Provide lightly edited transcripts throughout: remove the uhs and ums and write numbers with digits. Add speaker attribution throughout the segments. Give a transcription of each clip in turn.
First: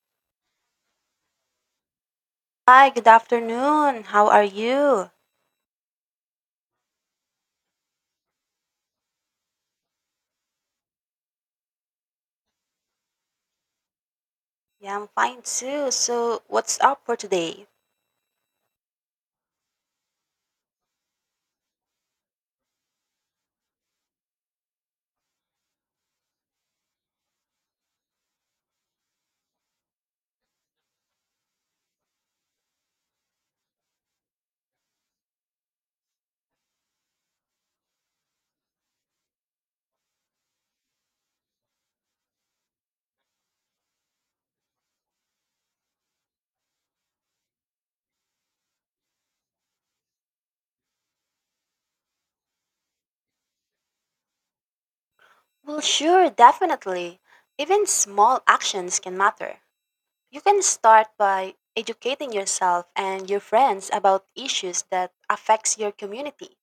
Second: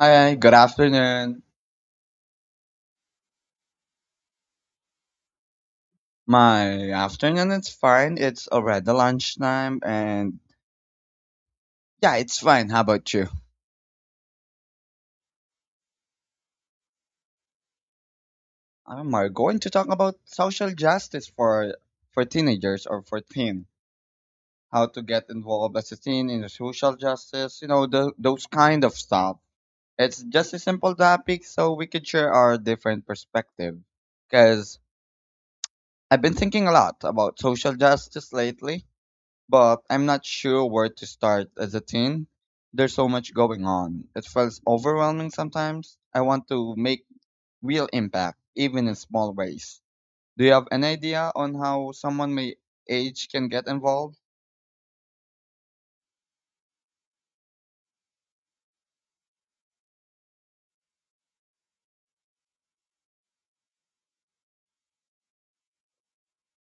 Speaker 1: Hi, good afternoon.
Speaker 2: Hi, good afternoon. How are you?
Speaker 1: My afternoon it's fine. It's already lunchtime and yeah, it's fine. How about you?
Speaker 2: Yeah, I'm fine too. So, what's up for today?
Speaker 1: We're going to talk about social justice for teenagers or for teen. How to get involved as a teen in the social justice, those kind of stuff. It's just a simple topic so we can share our different perspective. Because I've been thinking a lot about social justice lately but I'm not sure where to start as a teen. There's so much going on. It feels overwhelming sometimes. I want to make real impact, even in small ways. Do you have an idea on how someone my age can get involved?
Speaker 2: Well, sure, definitely. Even small actions can matter. You can start by educating yourself and your friends about issues that affects your community,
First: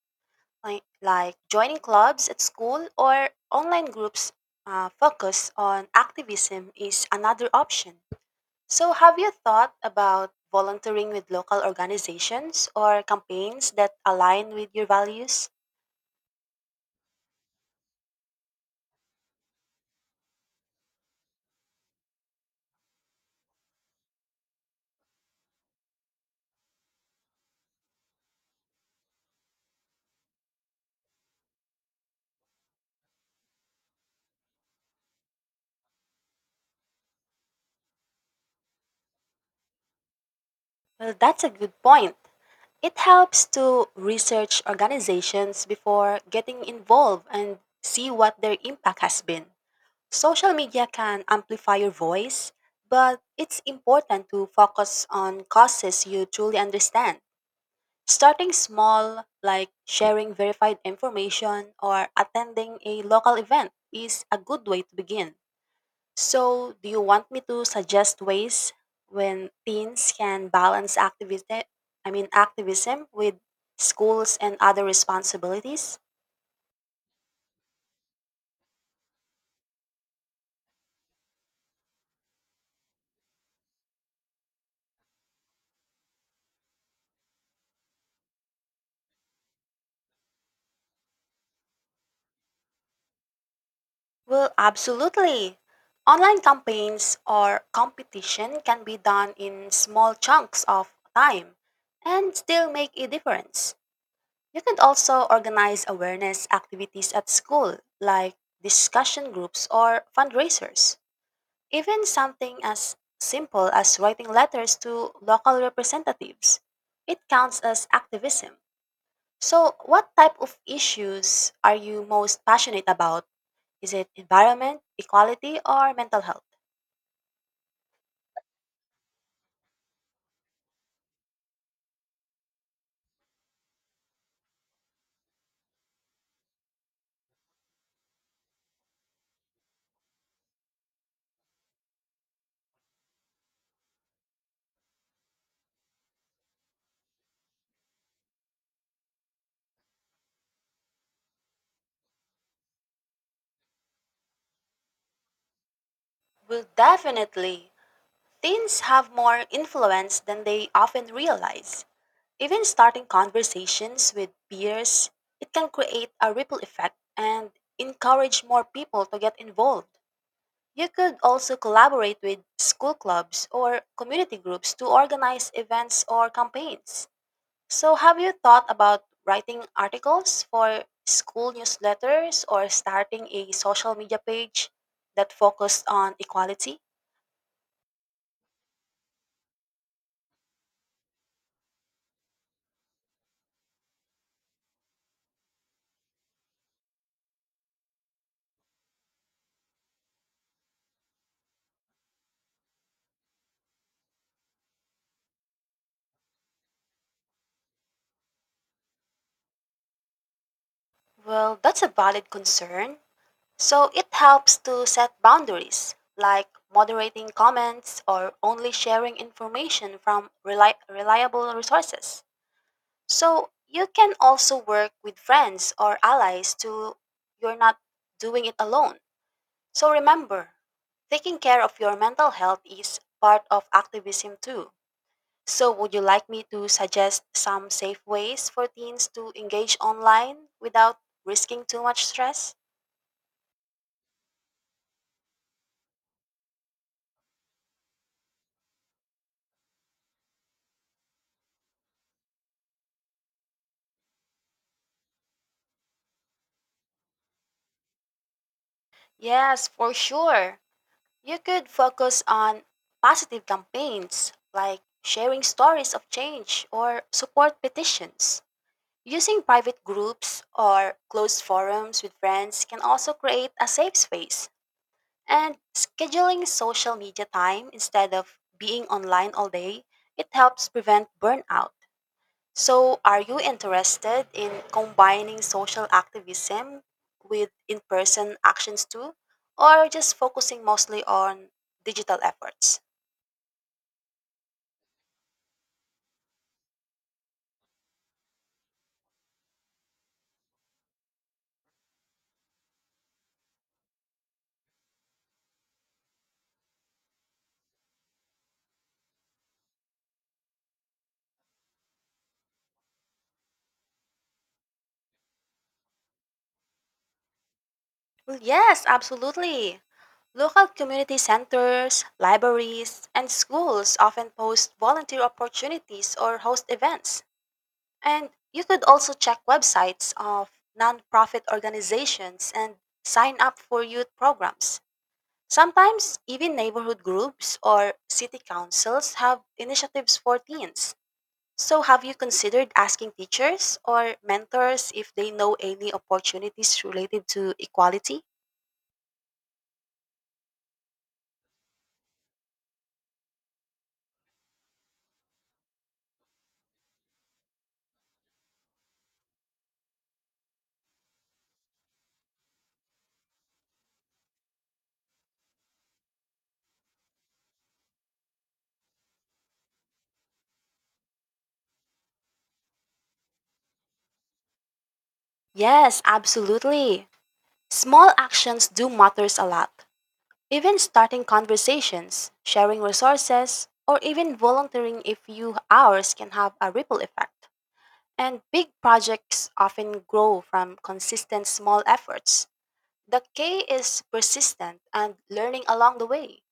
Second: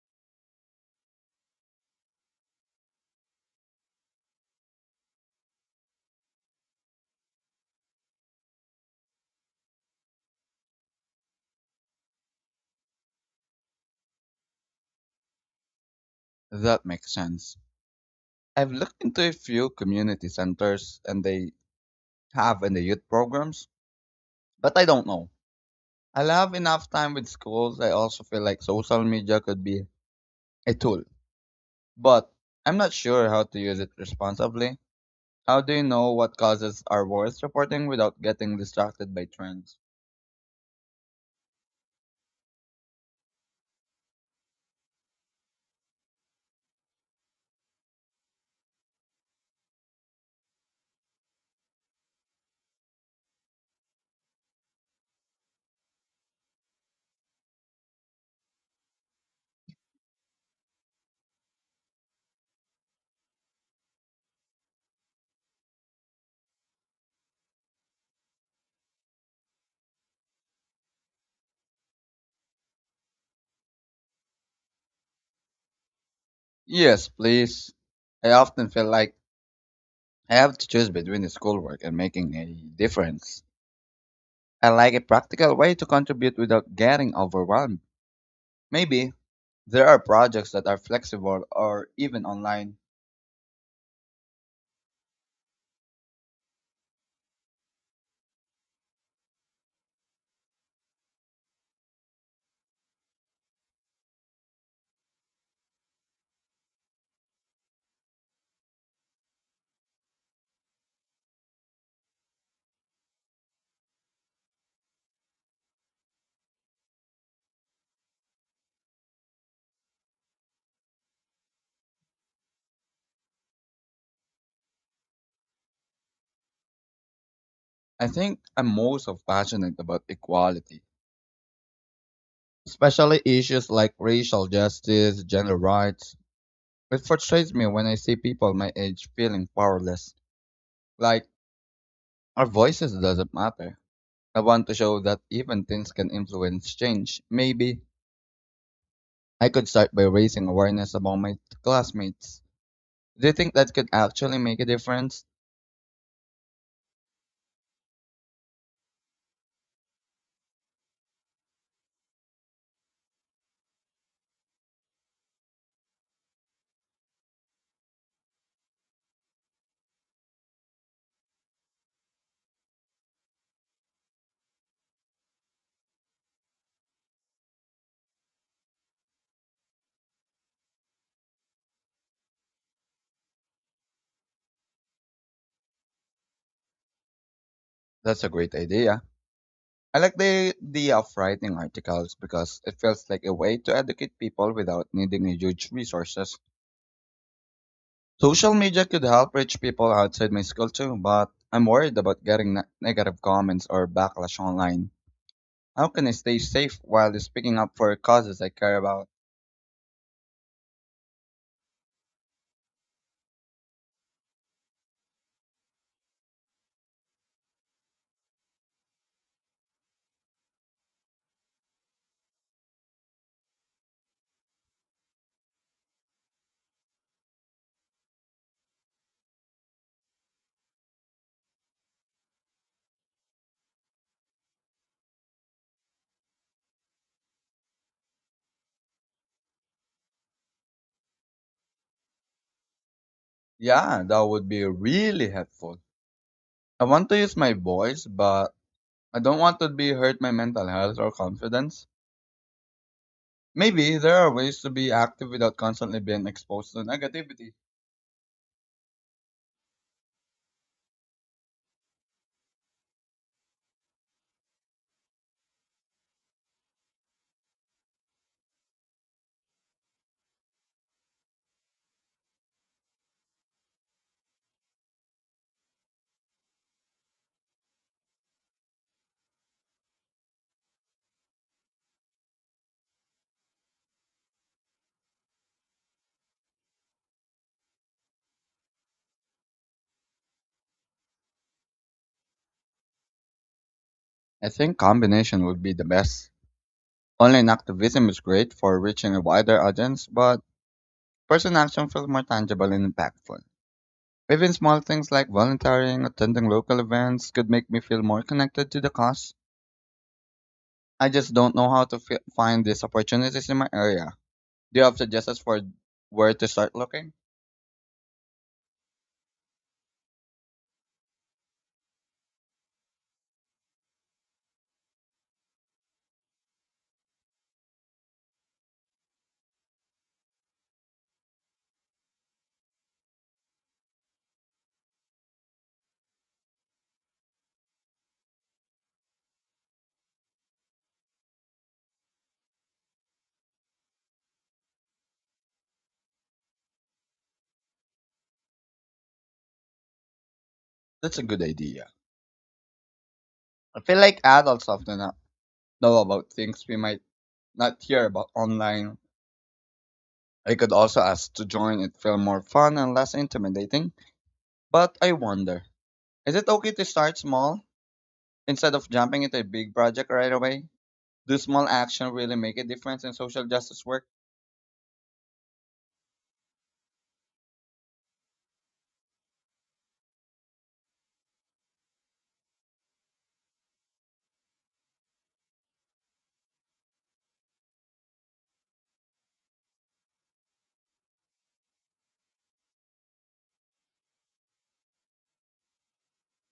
Speaker 2: like joining clubs at school or online groups focused on activism is another option. So, have you thought about volunteering with local organizations or campaigns that align with your values?
Speaker 1: That makes sense. I've looked into a few community centers and they have in the youth programs, but I don't know. I'll have enough time with schools. I also feel like social media could be a tool, but I'm not sure how to use it responsibly. How do you know what causes are worth reporting without getting distracted by trends?
Speaker 2: Well, that's a good point. It helps to research organizations before getting involved and see what their impact has been. Social media can amplify your voice, but it's important to focus on causes you truly understand. Starting small, like sharing verified information or attending a local event, is a good way to begin. So, do you want me to suggest ways when teens can balance activism, I mean activism with schools and other responsibilities?
Speaker 1: Yes, please. I often feel like I have to choose between the schoolwork and making a difference. I like a practical way to contribute without getting overwhelmed. Maybe there are projects that are flexible or even online.
Speaker 2: Well, absolutely. Online campaigns or competition can be done in small chunks of time and still make a difference. You can also organize awareness activities at school, like discussion groups or fundraisers. Even something as simple as writing letters to local representatives. It counts as activism. So, what type of issues are you most passionate about? Is it environment, equality, or mental health?
Speaker 1: I think I'm most of passionate about equality, especially issues like racial justice, gender rights. It frustrates me when I see people my age feeling powerless. Like, our voices doesn't matter. I want to show that even things can influence change. Maybe I could start by raising awareness among my classmates. Do you think that could actually make a difference?
Speaker 2: Well, definitely. Teens have more influence than they often realize. Even starting conversations with peers, it can create a ripple effect and encourage more people to get involved. You could also collaborate with school clubs or community groups to organize events or campaigns. So, have you thought about writing articles for school newsletters or starting a social media page that focused on equality?
Speaker 1: That's a great idea. I like the idea of writing articles because it feels like a way to educate people without needing huge resources. Social media could help reach people outside my school too, but I'm worried about getting negative comments or backlash online. How can I stay safe while speaking up for causes I care about?
Speaker 2: Well, that's a valid concern. So it helps to set boundaries, like moderating comments or only sharing information from reliable resources. So you can also work with friends or allies to you're not doing it alone. So remember, taking care of your mental health is part of activism too. So would you like me to suggest some safe ways for teens to engage online without risking too much stress?
Speaker 1: Yeah, that would be really helpful. I want to use my voice, but I don't want to be hurt my mental health or confidence. Maybe there are ways to be active without constantly being exposed to negativity.
Speaker 2: Yes, for sure. You could focus on positive campaigns like sharing stories of change or support petitions. Using private groups or closed forums with friends can also create a safe space. And scheduling social media time instead of being online all day, it helps prevent burnout. So, are you interested in combining social activism with in person actions too, or just focusing mostly on digital efforts?
Speaker 1: I think combination would be the best. Online activism is great for reaching a wider audience, but personal action feels more tangible and impactful. Even small things like volunteering, attending local events could make me feel more connected to the cause. I just don't know how to find these opportunities in my area. Do you have suggestions for where to start looking?
Speaker 2: Well, yes, absolutely. Local community centers, libraries, and schools often post volunteer opportunities or host events. And you could also check websites of nonprofit organizations and sign up for youth programs. Sometimes even neighborhood groups or city councils have initiatives for teens. So have you considered asking teachers or mentors if they know any opportunities related to equality?
Speaker 1: That's a good idea. I feel like adults often not know about things we might not hear about online. I could also ask to join it feel more fun and less intimidating, but I wonder, is it okay to start small instead of jumping into a big project right away? Do small action really make a difference in social justice work?
Speaker 2: Yes, absolutely. Small actions do matters a lot. Even starting conversations, sharing resources, or even volunteering a few hours can have a ripple effect. And big projects often grow from consistent small efforts. The K is persistent and learning along the way.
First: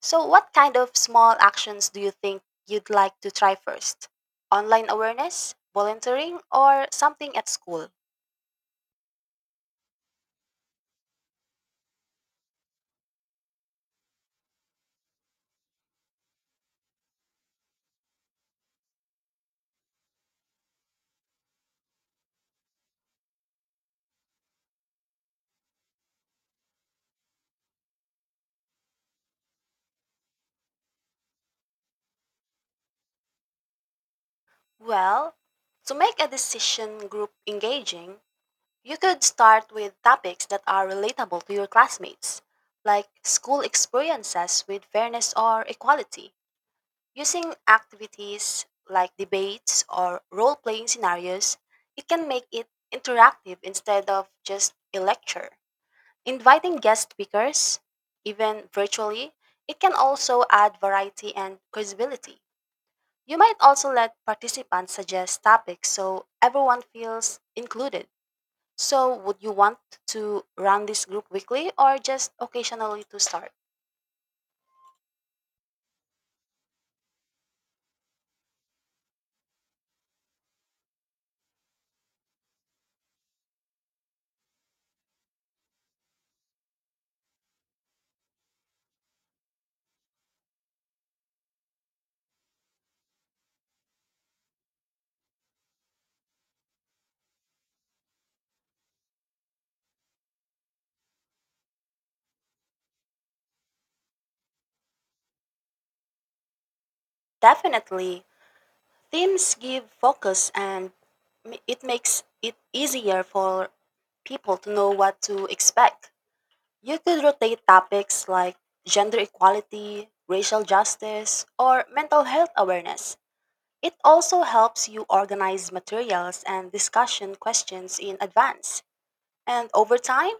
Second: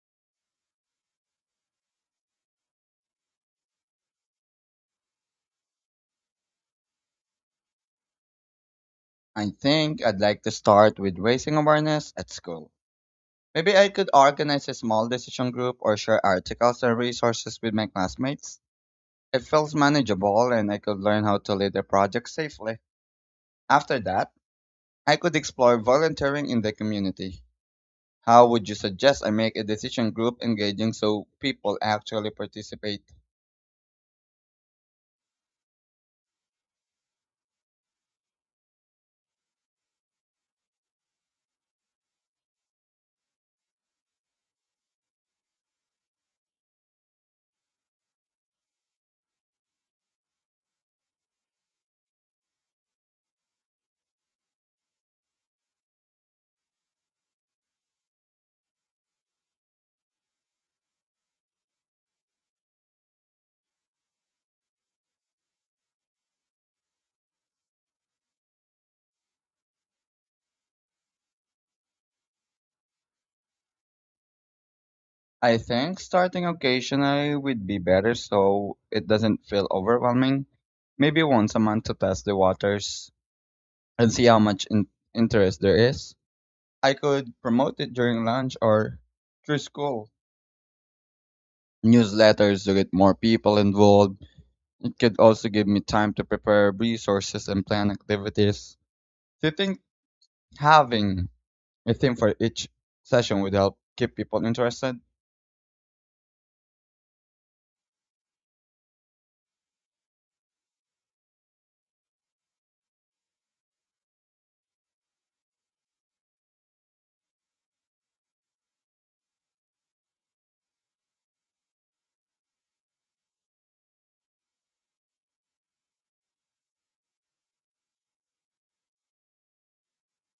Speaker 2: So, what kind of small actions do you think you'd like to try first? Online awareness, volunteering, or something at school?
Speaker 1: I think I'd like to start with raising awareness at school. Maybe I could organize a small decision group or share articles and resources with my classmates. It felt manageable and I could learn how to lead a project safely. After that, I could explore volunteering in the community. How would you suggest I make a decision group engaging so people actually participate?
Speaker 2: Well, to make a decision group engaging, you could start with topics that are relatable to your classmates, like school experiences with fairness or equality. Using activities like debates or role playing scenarios, it can make it interactive instead of just a lecture. Inviting guest speakers, even virtually, it can also add variety and credibility. You might also let participants suggest topics so everyone feels included. So, would you want to run this group weekly or just occasionally to start?
Speaker 1: I think starting occasionally would be better so it doesn't feel overwhelming. Maybe once a month to test the waters and see how much interest there is. I could promote it during lunch or through school. Newsletters to get more people involved could also give me time to prepare resources and plan activities. Do you think having a theme for each session would help keep people interested?
Speaker 2: Definitely, themes give focus and it makes it easier for people to know what to expect. You could rotate topics like gender equality, racial justice, or mental health awareness. It also helps you organize materials and discussion questions in advance. And over time,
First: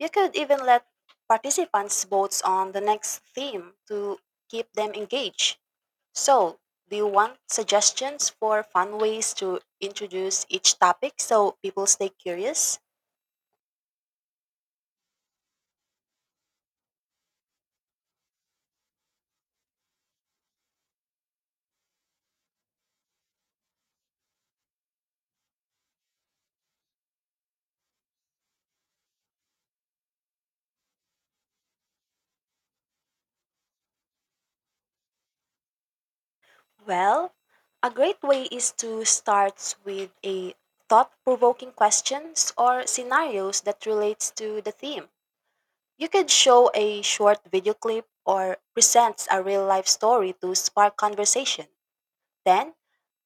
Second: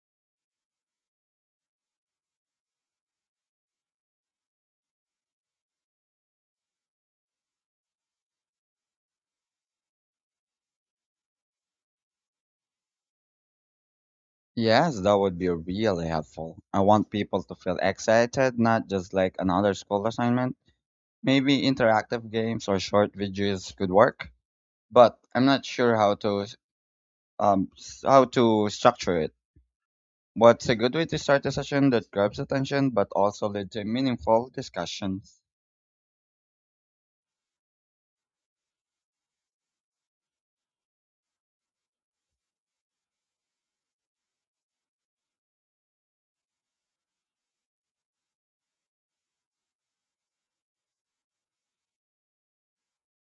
Speaker 2: you could even let participants vote on the next theme to keep them engaged. So, do you want suggestions for fun ways to introduce each topic so people stay curious?
Speaker 1: Yes, that would be really helpful. I want people to feel excited, not just like another school assignment. Maybe interactive games or short videos could work, but I'm not sure how to structure it. What's a good way to start a session that grabs attention but also leads to meaningful discussions?
Speaker 2: Well, a great way is to start with a thought-provoking questions or scenarios that relates to the theme. You could show a short video clip or present a real-life story to spark conversation. Then,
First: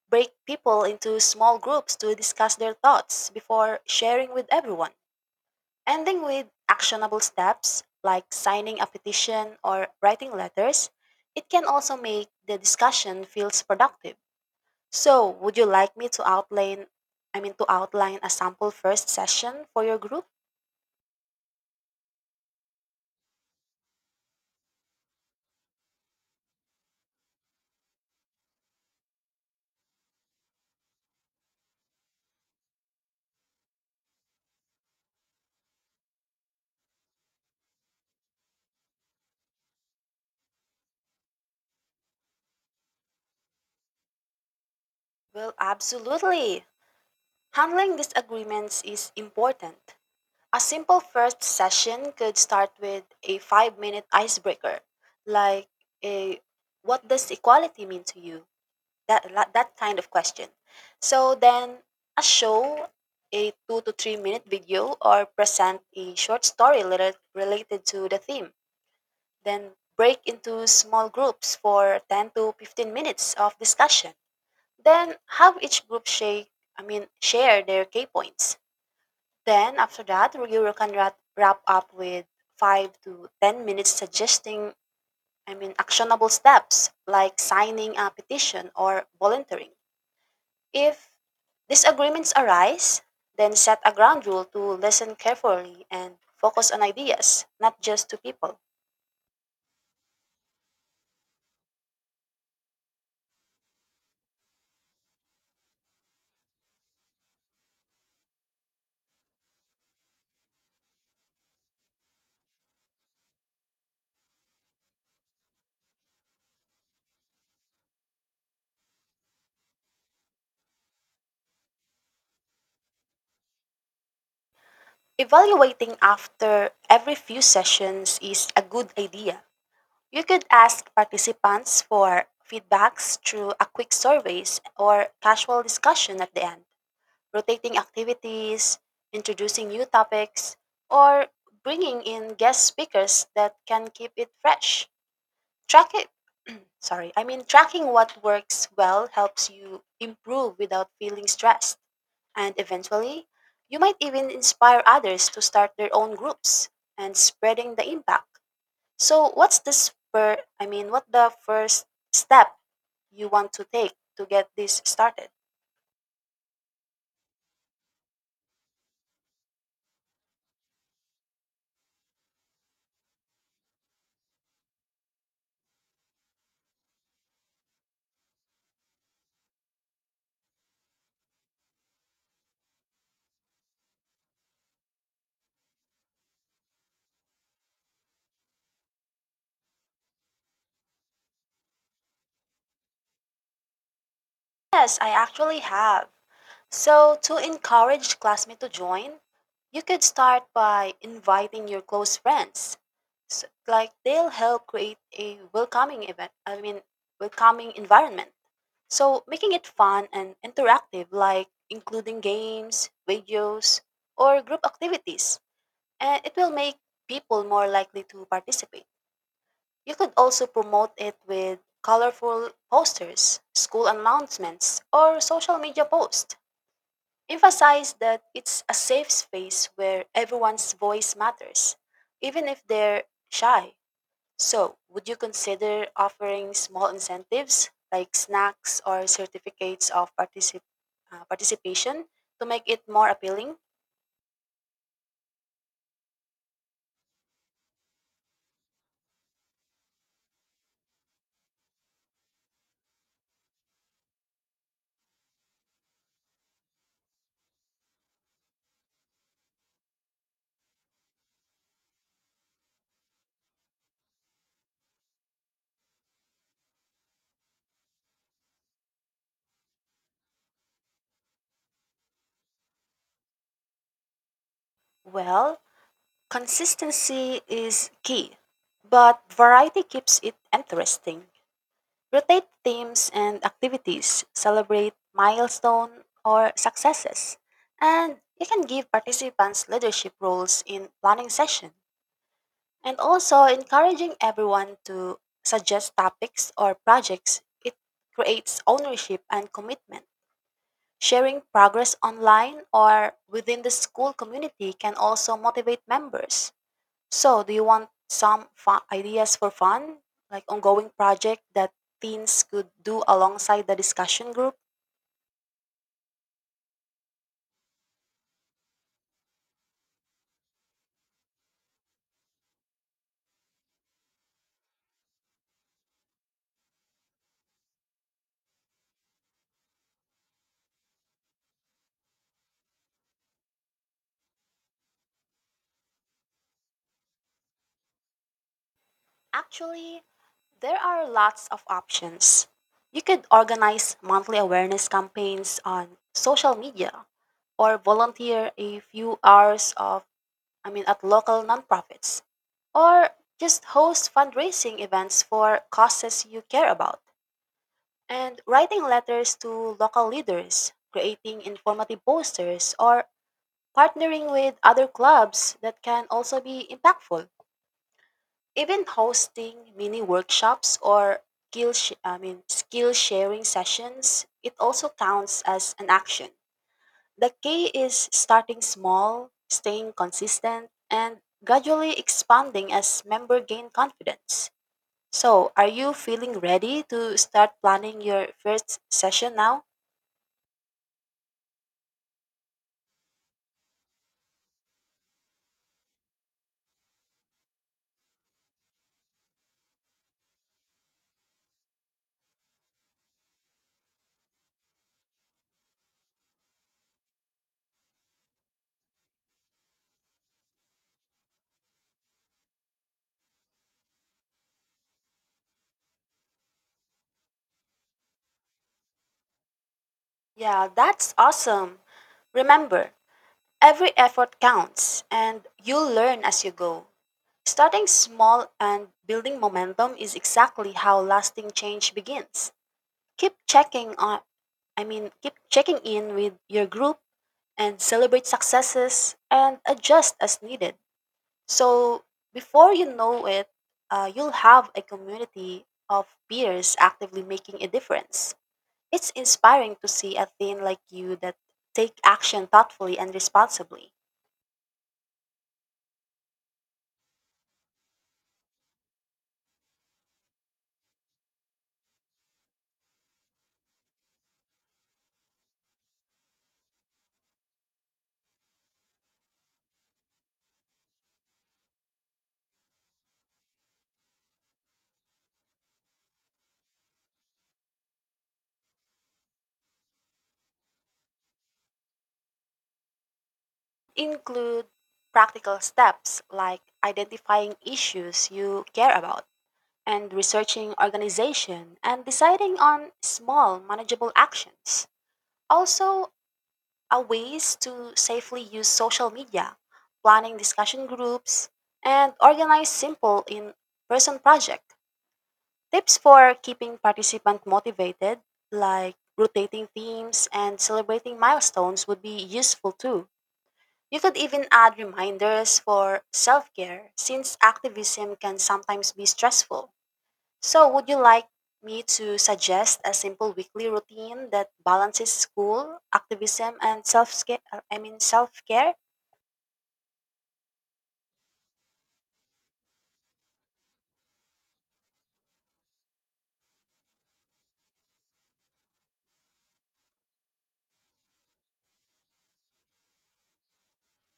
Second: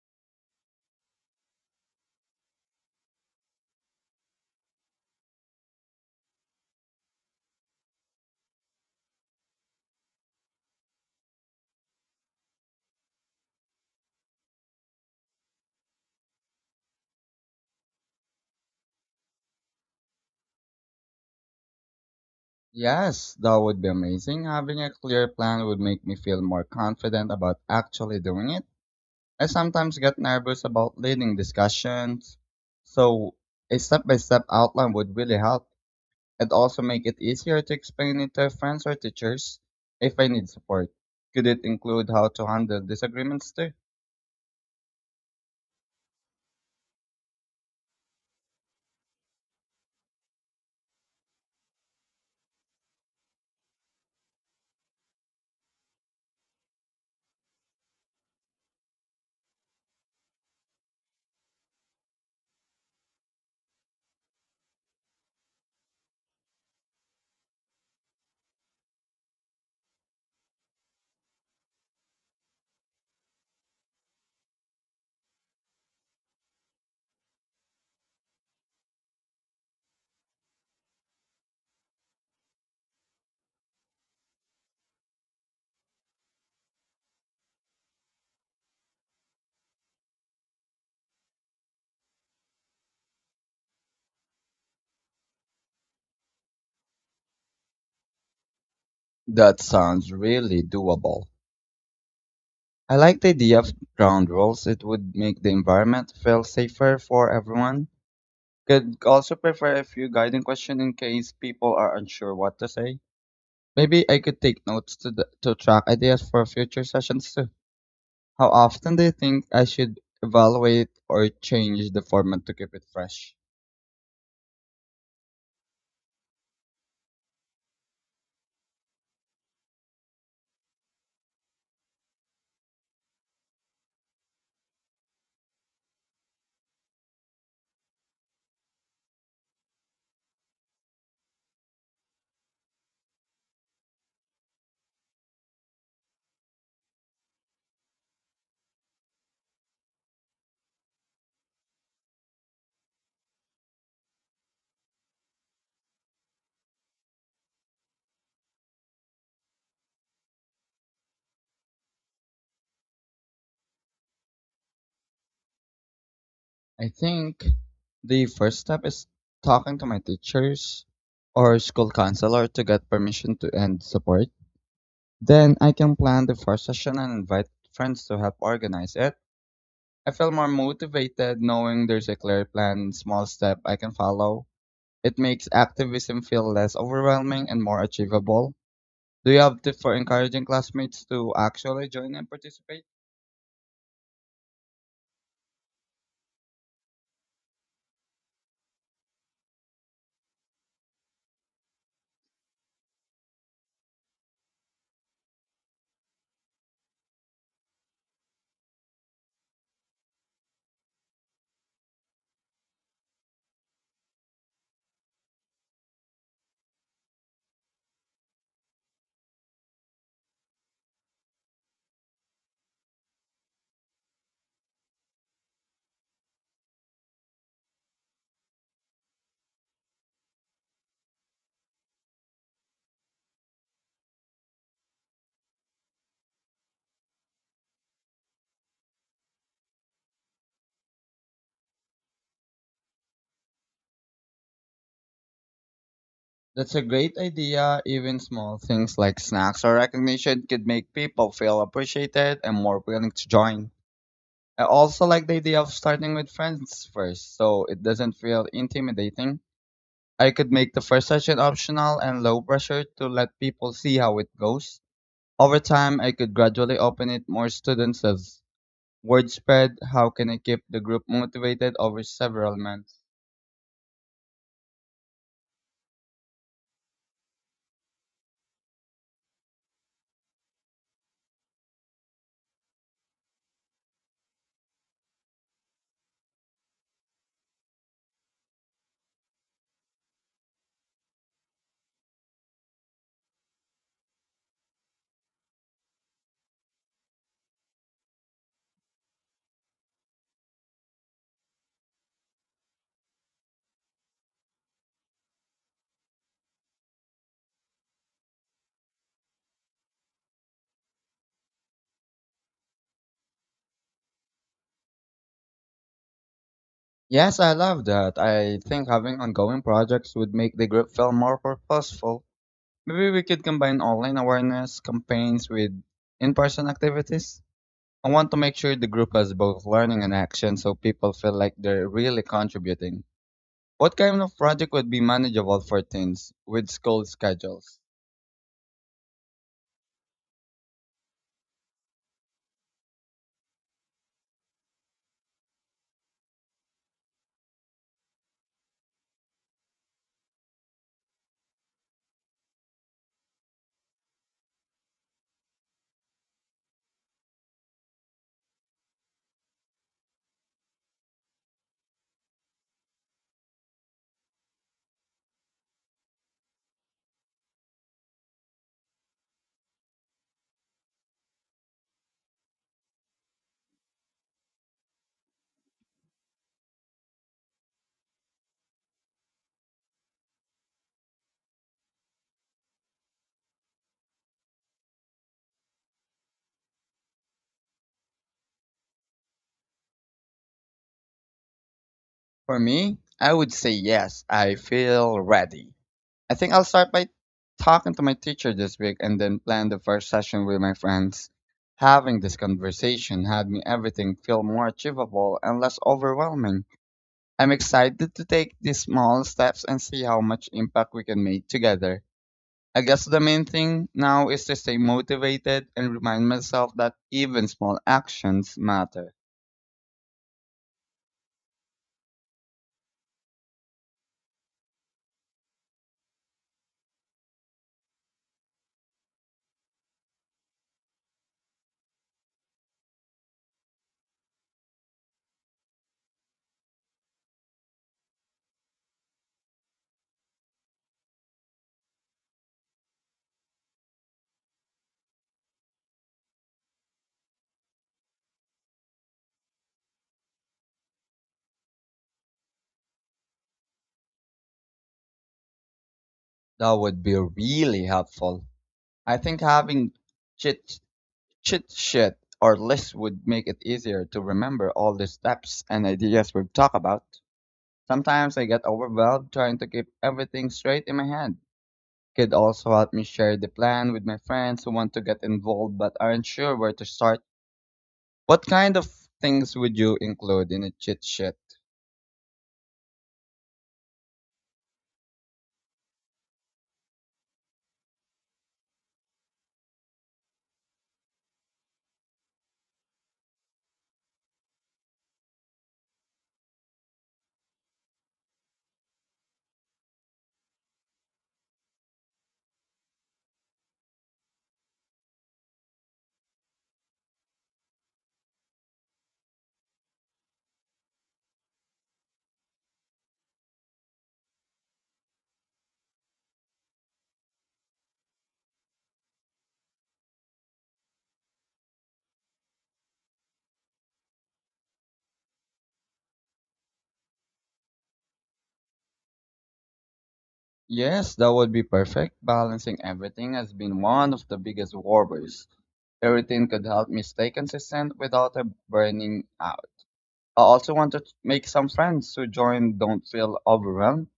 Speaker 2: break people into small groups to discuss their thoughts before sharing with everyone. Ending with actionable steps like signing a petition or writing letters, it can also make the discussion feels productive. So, would you like me to outline I mean to outline a sample first session for your group?
Speaker 1: Yes, that would be amazing. Having a clear plan would make me feel more confident about actually doing it. I sometimes get nervous about leading discussions, so a step-by-step outline would really help. It also make it easier to explain it to friends or teachers if I need support. Could it include how to handle disagreements too?
Speaker 2: Well, absolutely. Handling disagreements is important. A simple first session could start with a 5-minute icebreaker, like a what does equality mean to you? That kind of question. So then a show, a 2 to 3 minute video or present a short story related to the theme. Then break into small groups for 10 to 15 minutes of discussion. Then have each group share, I mean share their key points. Then after that, you can wrap up with 5 to 10 minutes suggesting actionable steps like signing a petition or volunteering. If disagreements arise, then set a ground rule to listen carefully and focus on ideas, not just to people.
Speaker 1: That sounds really doable. I like the idea of ground rules. It would make the environment feel safer for everyone. Could also prepare a few guiding questions in case people are unsure what to say. Maybe I could take notes to track ideas for future sessions too. How often do you think I should evaluate or change the format to keep it fresh?
Speaker 2: Evaluating after every few sessions is a good idea. You could ask participants for feedbacks through a quick surveys or casual discussion at the end, rotating activities, introducing new topics, or bringing in guest speakers that can keep it fresh. Track tracking what works well helps you improve without feeling stressed. And eventually, you might even inspire others to start their own groups and spreading the impact. So, what's the spur? I mean, what the first step you want to take to get this started?
Speaker 1: I think the first step is talking to my teachers or school counselor to get permission to end support. Then I can plan the first session and invite friends to help organize it. I feel more motivated knowing there's a clear plan small step I can follow. It makes activism feel less overwhelming and more achievable. Do you have tips for encouraging classmates to actually join and participate?
Speaker 2: Yes, I actually have. So, to encourage classmates to join, you could start by inviting your close friends. So, like they'll help create a welcoming event, I mean, welcoming environment. So, making it fun and interactive, like including games, videos, or group activities, and it will make people more likely to participate. You could also promote it with colorful posters, school announcements, or social media posts. Emphasize that it's a safe space where everyone's voice matters, even if they're shy. So, would you consider offering small incentives like snacks or certificates of participation to make it more appealing?
Speaker 1: That's a great idea. Even small things like snacks or recognition could make people feel appreciated and more willing to join. I also like the idea of starting with friends first, so it doesn't feel intimidating. I could make the first session optional and low pressure to let people see how it goes. Over time, I could gradually open it more students as word spread. How can I keep the group motivated over several months?
Speaker 2: Well, consistency is key, but variety keeps it interesting. Rotate teams and activities, celebrate milestone or successes, and you can give participants leadership roles in planning session. And also encouraging everyone to suggest topics or projects, it creates ownership and commitment. Sharing progress online or within the school community can also motivate members. So, do you want some fun ideas for fun, like ongoing project that teens could do alongside the discussion group?
Speaker 1: Yes, I love that. I think having ongoing projects would make the group feel more purposeful. Maybe we could combine online awareness campaigns with in-person activities. I want to make sure the group has both learning and action so people feel like they're really contributing. What kind of project would be manageable for teens with school schedules?
Speaker 2: Actually, there are lots of options. You could organize monthly awareness campaigns on social media or volunteer a few hours of I mean at local nonprofits or just host fundraising events for causes you care about. And writing letters to local leaders, creating informative posters, or partnering with other clubs that can also be impactful. Even hosting mini workshops or skill, sh- I mean, skill sharing sessions, it also counts as an action. The key is starting small, staying consistent, and gradually expanding as members gain confidence. So, are you feeling ready to start planning your first session now?
Speaker 1: For me, I would say yes, I feel ready. I think I'll start by talking to my teacher this week and then plan the first session with my friends. Having this conversation had me everything feel more achievable and less overwhelming. I'm excited to take these small steps and see how much impact we can make together. I guess the main thing now is to stay motivated and remind myself that even small actions matter.
Speaker 2: Yeah, that's awesome. Remember, every effort counts and you'll learn as you go. Starting small and building momentum is exactly how lasting change begins. Keep checking on I mean, keep checking in with your group and celebrate successes and adjust as needed. So, before you know it, you'll have a community of peers actively making a difference. It's inspiring to see a teen like you that take action thoughtfully and responsibly.
Speaker 1: That would be really helpful. I think having chit Cheat sheet or list would make it easier to remember all the steps and ideas we've talked about. Sometimes I get overwhelmed trying to keep everything straight in my head. Could also help me share the plan with my friends who want to get involved but aren't sure where to start. What kind of things would you include in a cheat sheet?
Speaker 2: Include practical steps like identifying issues you care about and researching organization and deciding on small manageable actions. Also, a ways to safely use social media, planning discussion groups, and organize simple in person projects. Tips for keeping participants motivated, like rotating themes and celebrating milestones, would be useful too. You could even add reminders for self care since activism can sometimes be stressful. So, would you like me to suggest a simple weekly routine that balances school, activism, and self care?
Speaker 1: Yes, that would be perfect. Balancing everything has been one of the biggest worries. A routine could help me stay consistent without burning out. I also want to make some friends who join don't feel overwhelmed.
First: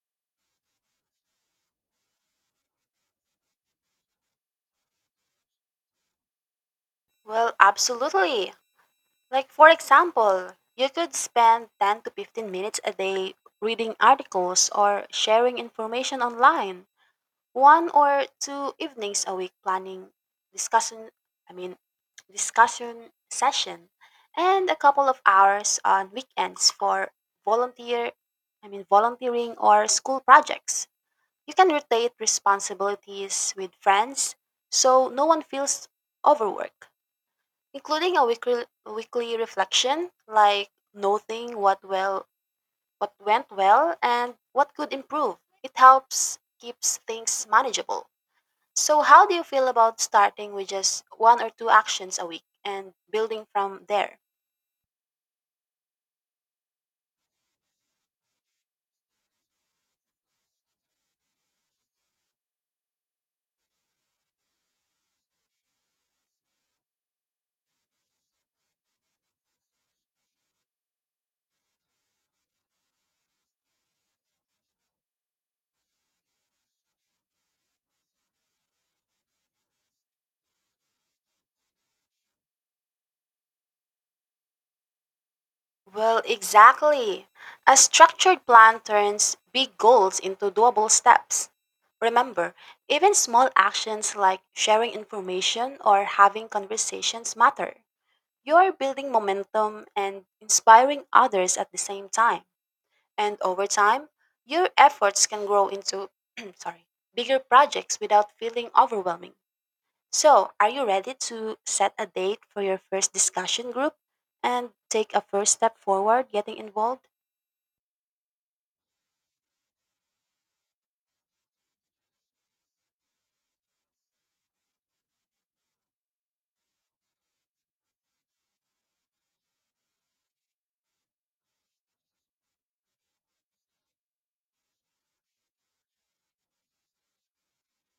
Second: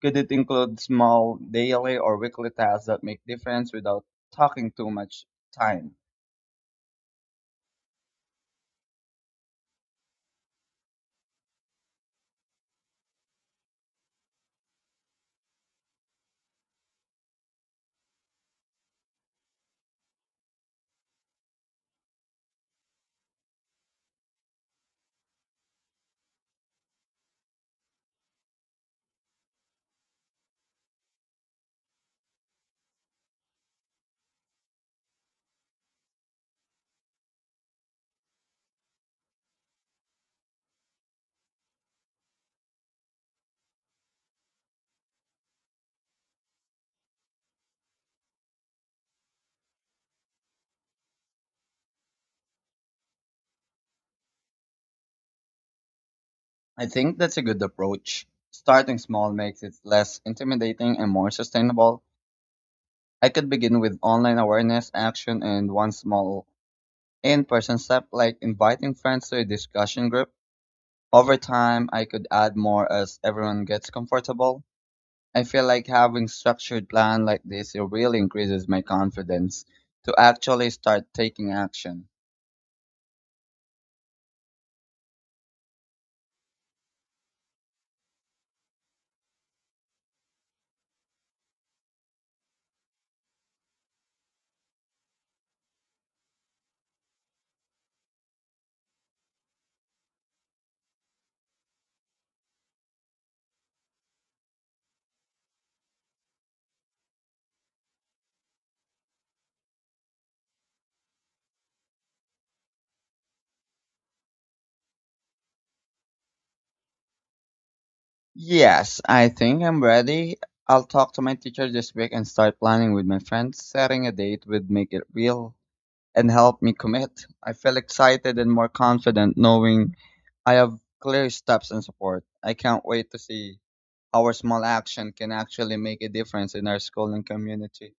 Speaker 1: Could it include small daily or weekly tasks that make difference without talking too much time?
Speaker 2: Well, absolutely. Like, for example, you could spend 10 to 15 minutes a day reading articles or sharing information online, one or two evenings a week planning discussion, I mean, discussion session, and a couple of hours on weekends for volunteer, volunteering or school projects. You can rotate responsibilities with friends so no one feels overworked, including a weekly reflection, like noting what went well and what could improve. It helps keeps things manageable. So how do you feel about starting with just one or two actions a week and building from there?
Speaker 1: I think that's a good approach. Starting small makes it less intimidating and more sustainable. I could begin with online awareness action and one small in-person step like inviting friends to a discussion group. Over time, I could add more as everyone gets comfortable. I feel like having structured plan like this it really increases my confidence to actually start taking action.
Speaker 2: Well, exactly. A structured plan turns big goals into doable steps. Remember, even small actions like sharing information or having conversations matter. You are building momentum and inspiring others at the same time. And over time, your efforts can grow into sorry, bigger projects without feeling overwhelming. So, are you ready to set a date for your first discussion group and take a first step forward getting involved?
Speaker 1: Yes, I think I'm ready. I'll talk to my teacher this week and start planning with my friends. Setting a date would make it real and help me commit. I feel excited and more confident knowing I have clear steps and support. I can't wait to see how our small action can actually make a difference in our school and community.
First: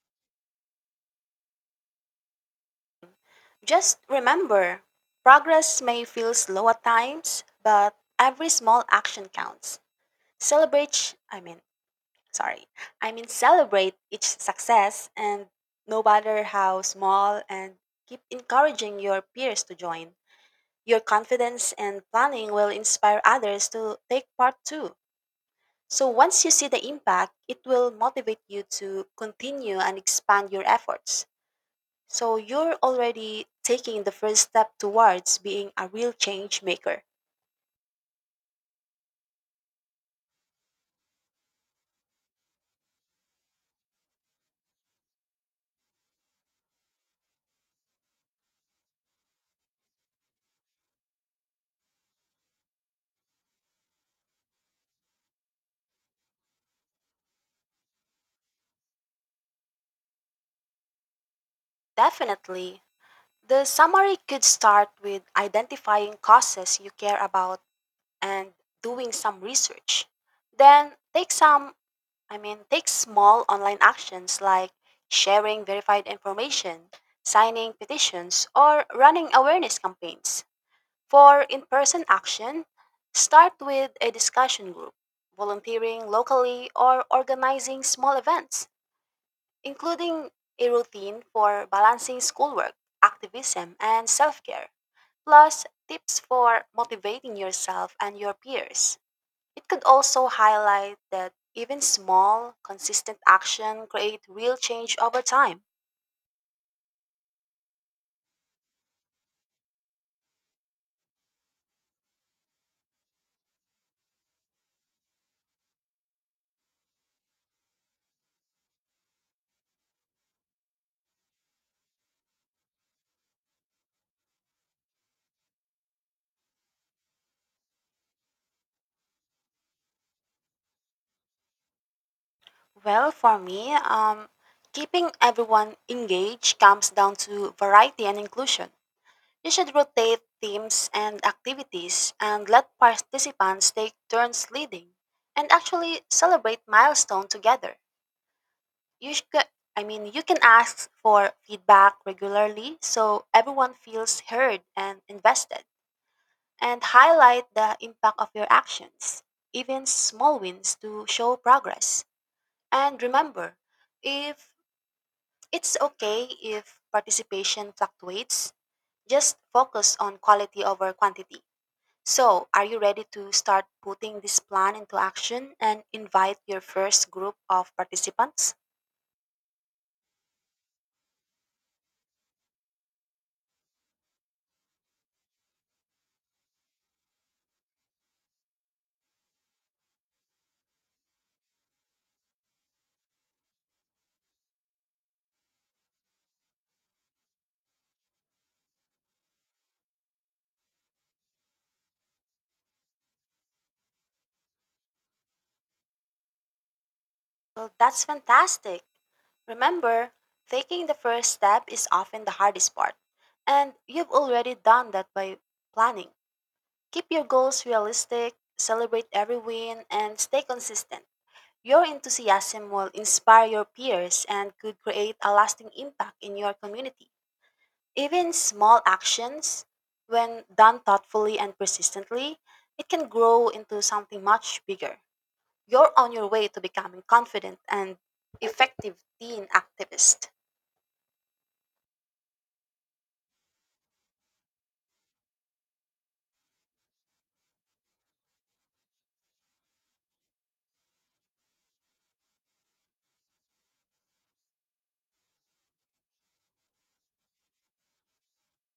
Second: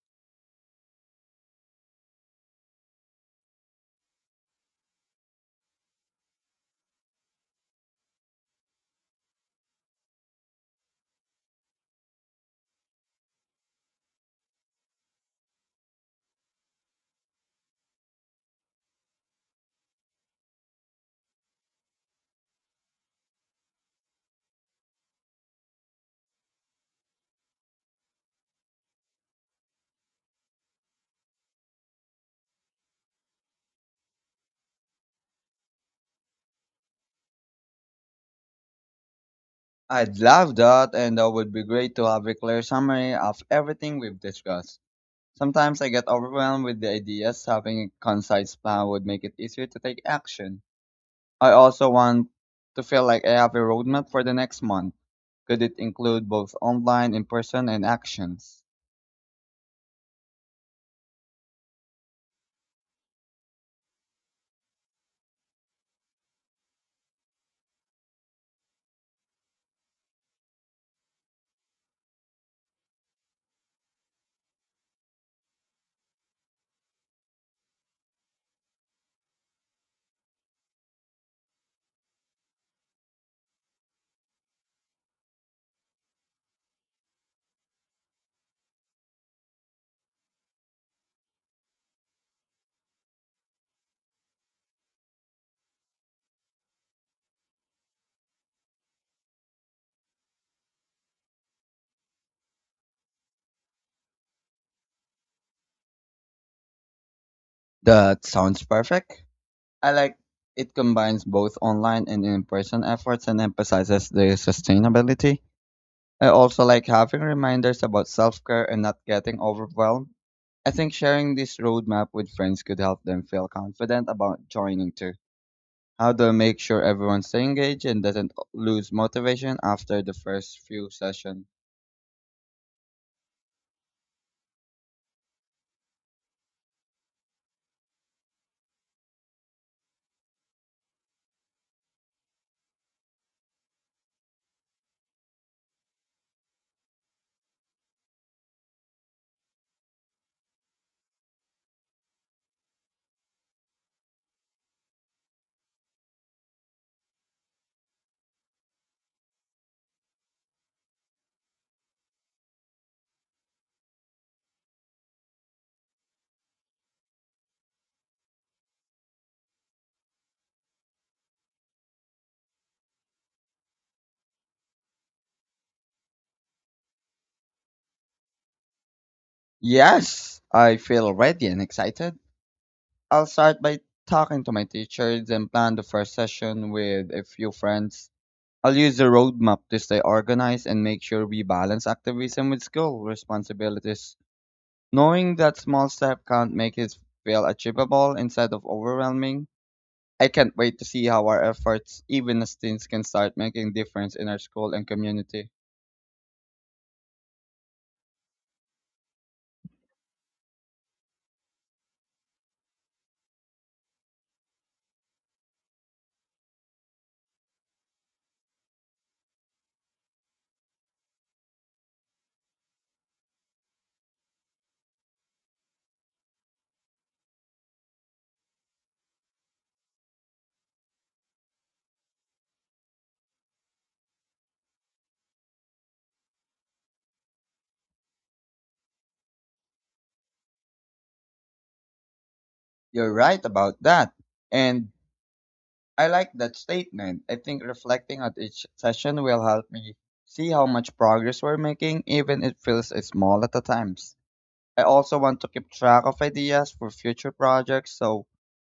Speaker 2: Just remember, progress may feel slow at times, but every small action counts. Celebrate, I mean, sorry, I mean Celebrate each success, and no matter how small, and keep encouraging your peers to join. Your confidence and planning will inspire others to take part too. So once you see the impact, it will motivate you to continue and expand your efforts. So you're already taking the first step towards being a real change maker.
Speaker 1: I'd love that, and that would be great to have a clear summary of everything we've discussed. Sometimes I get overwhelmed with the ideas, having a concise plan would make it easier to take action. I also want to feel like I have a roadmap for the next month. Could it include both online, in person, and actions?
Speaker 2: Definitely. The summary could start with identifying causes you care about and doing some research. Then take some, I mean, take small online actions like sharing verified information, signing petitions, or running awareness campaigns. For in person action, start with a discussion group, volunteering locally, or organizing small events, including a routine for balancing schoolwork, activism, and self care, plus tips for motivating yourself and your peers. It could also highlight that even small, consistent action create real change over time.
Speaker 1: That sounds perfect. I like it combines both online and in person efforts and emphasizes the sustainability. I also like having reminders about self care and not getting overwhelmed. I think sharing this roadmap with friends could help them feel confident about joining too. How to make sure everyone stay engaged and doesn't lose motivation after the first few sessions?
Speaker 2: Well, for me, keeping everyone engaged comes down to variety and inclusion. You should rotate themes and activities and let participants take turns leading and actually celebrate milestone together. You should, I mean, you can ask for feedback regularly so everyone feels heard and invested, and highlight the impact of your actions, even small wins to show progress. And remember, if it's okay if participation fluctuates, just focus on quality over quantity. So, are you ready to start putting this plan into action and invite your first group of participants?
Speaker 1: Yes, I feel ready and excited. I'll start by talking to my teachers and plan the first session with a few friends. I'll use the roadmap to stay organized and make sure we balance activism with school responsibilities. Knowing that small steps count make it feel achievable instead of overwhelming. I can't wait to see how our efforts, even as teens, can start making difference in our school and community.
Speaker 2: Well, that's fantastic. Remember, taking the first step is often the hardest part, and you've already done that by planning. Keep your goals realistic, celebrate every win, and stay consistent. Your enthusiasm will inspire your peers and could create a lasting impact in your community. Even small actions, when done thoughtfully and persistently, it can grow into something much bigger. You're on your way to becoming confident and effective teen activist.
Speaker 1: You're right about that. And I like that statement. I think reflecting at each session will help me see how much progress we're making, even if it feels small at the times. I also want to keep track of ideas for future projects, so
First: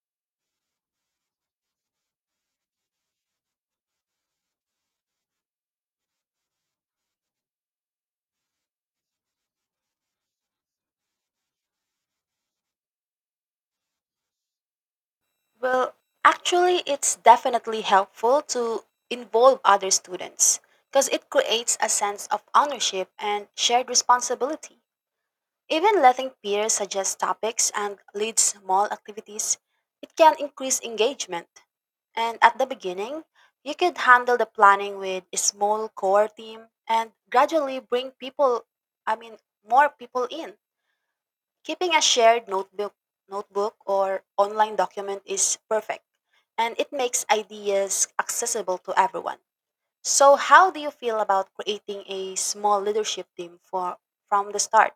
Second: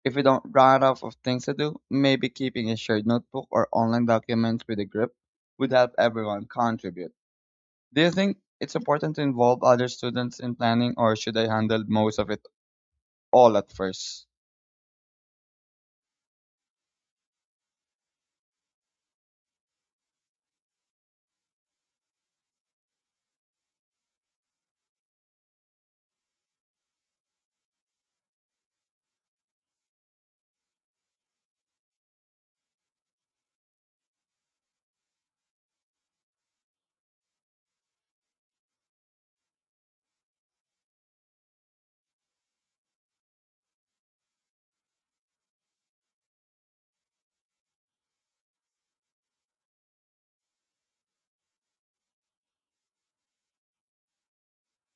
Speaker 1: if we don't run out of things to do, maybe keeping a shared notebook or online documents with the group would help everyone contribute. Do you think it's important to involve other students in planning, or should I handle most of it all at first?
Speaker 2: Well, actually, it's definitely helpful to involve other students because it creates a sense of ownership and shared responsibility. Even letting peers suggest topics and lead small activities, it can increase engagement. And at the beginning, you could handle the planning with a small core team and gradually bring people, I mean, more people in. Keeping a shared notebook or online document is perfect, and it makes ideas accessible to everyone. So, how do you feel about creating a small leadership team for from the start?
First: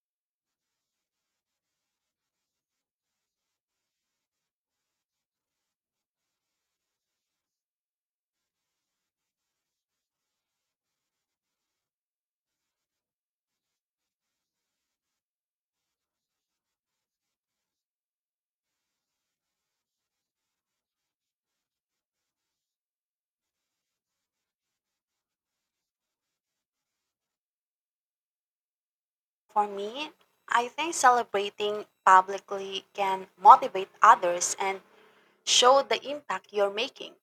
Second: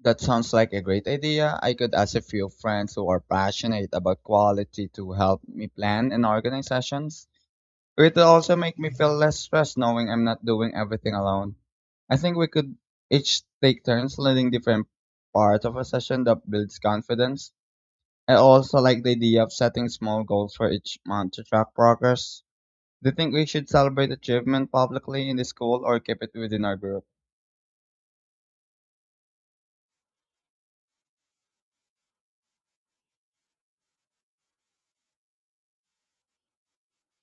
Speaker 1: That sounds like a great idea. I could ask a few friends who are passionate about quality to help me plan and organize sessions. It will also make me feel less stressed knowing I'm not doing everything alone. I think we could each take turns leading different parts of a session that builds confidence. I also like the idea of setting small goals for each month to track progress. Do you think we should celebrate achievement publicly in the school or keep it within our group?
Speaker 2: For me, I think celebrating publicly can motivate others and show the impact you're making.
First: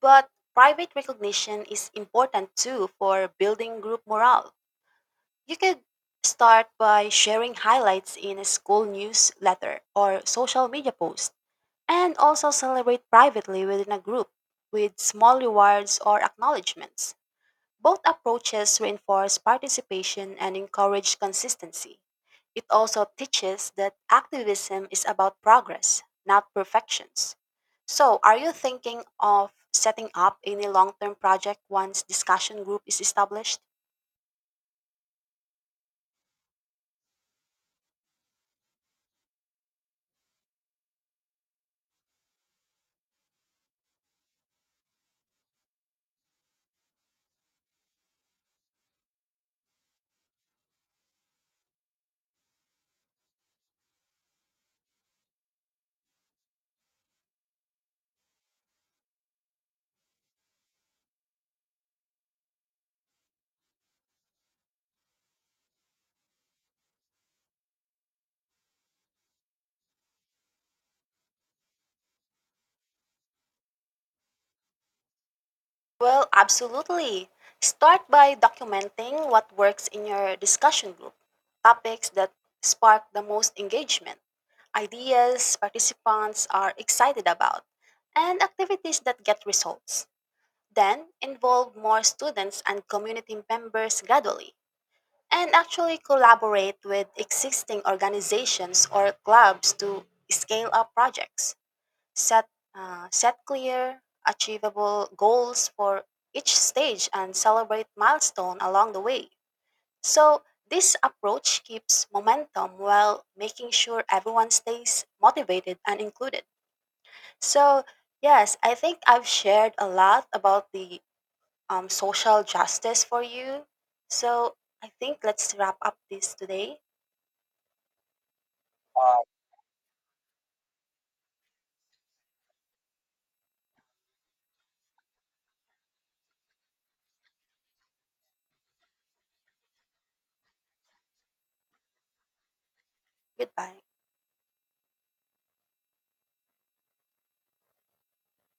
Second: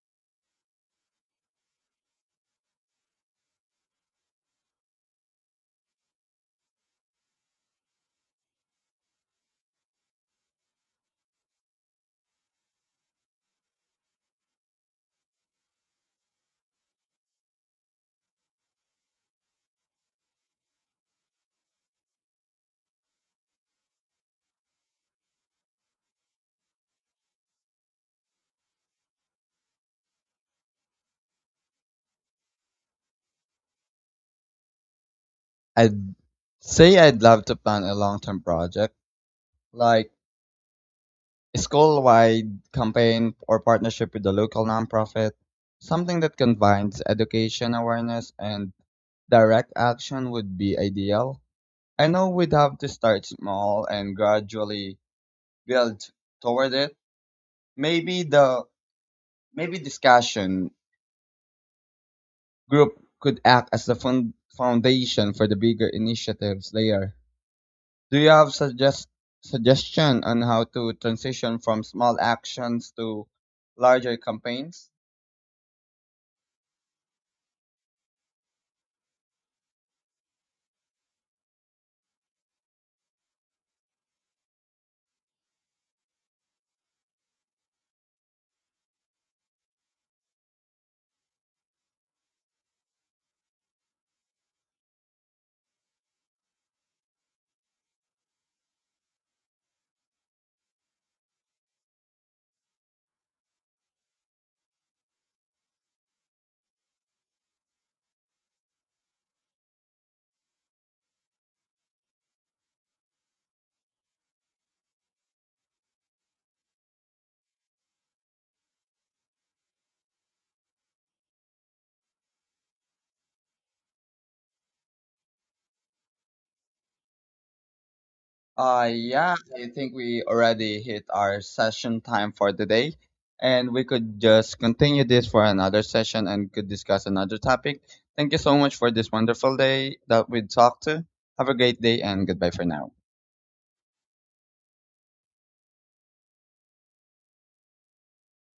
Speaker 2: But private recognition is important too for building group morale. You could start by sharing highlights in a school newsletter or social media post, and also celebrate privately within a group with small rewards or acknowledgments. Both approaches reinforce participation and encourage consistency. It also teaches that activism is about progress, not perfections. So, are you thinking of setting up any long term project once discussion group is established?
Speaker 1: I'd say I'd love to plan a long term project, like a school wide campaign or partnership with a local nonprofit. Something that combines education awareness and direct action would be ideal. I know we'd have to start small and gradually build toward it. Maybe the maybe discussion group could act as the foundation for the bigger initiatives later. Do you have suggestion on how to transition from small actions to larger campaigns?
Speaker 2: Well, absolutely. Start by documenting what works in your discussion group, topics that spark the most engagement, ideas participants are excited about, and activities that get results. Then involve more students and community members gradually, and actually collaborate with existing organizations or clubs to scale up projects. Set uh, set clear achievable goals for each stage and celebrate milestone along the way. So this approach keeps momentum while making sure everyone stays motivated and included. So yes, I think I've shared a lot about the social justice for you. So I think let's wrap up this today.
Speaker 1: Yeah, I think we already hit our session time for today, and we could just continue this for another session and could discuss another topic. Thank you so much for this wonderful day that we talked to. Have a great day and goodbye for now.
Speaker 2: Goodbye.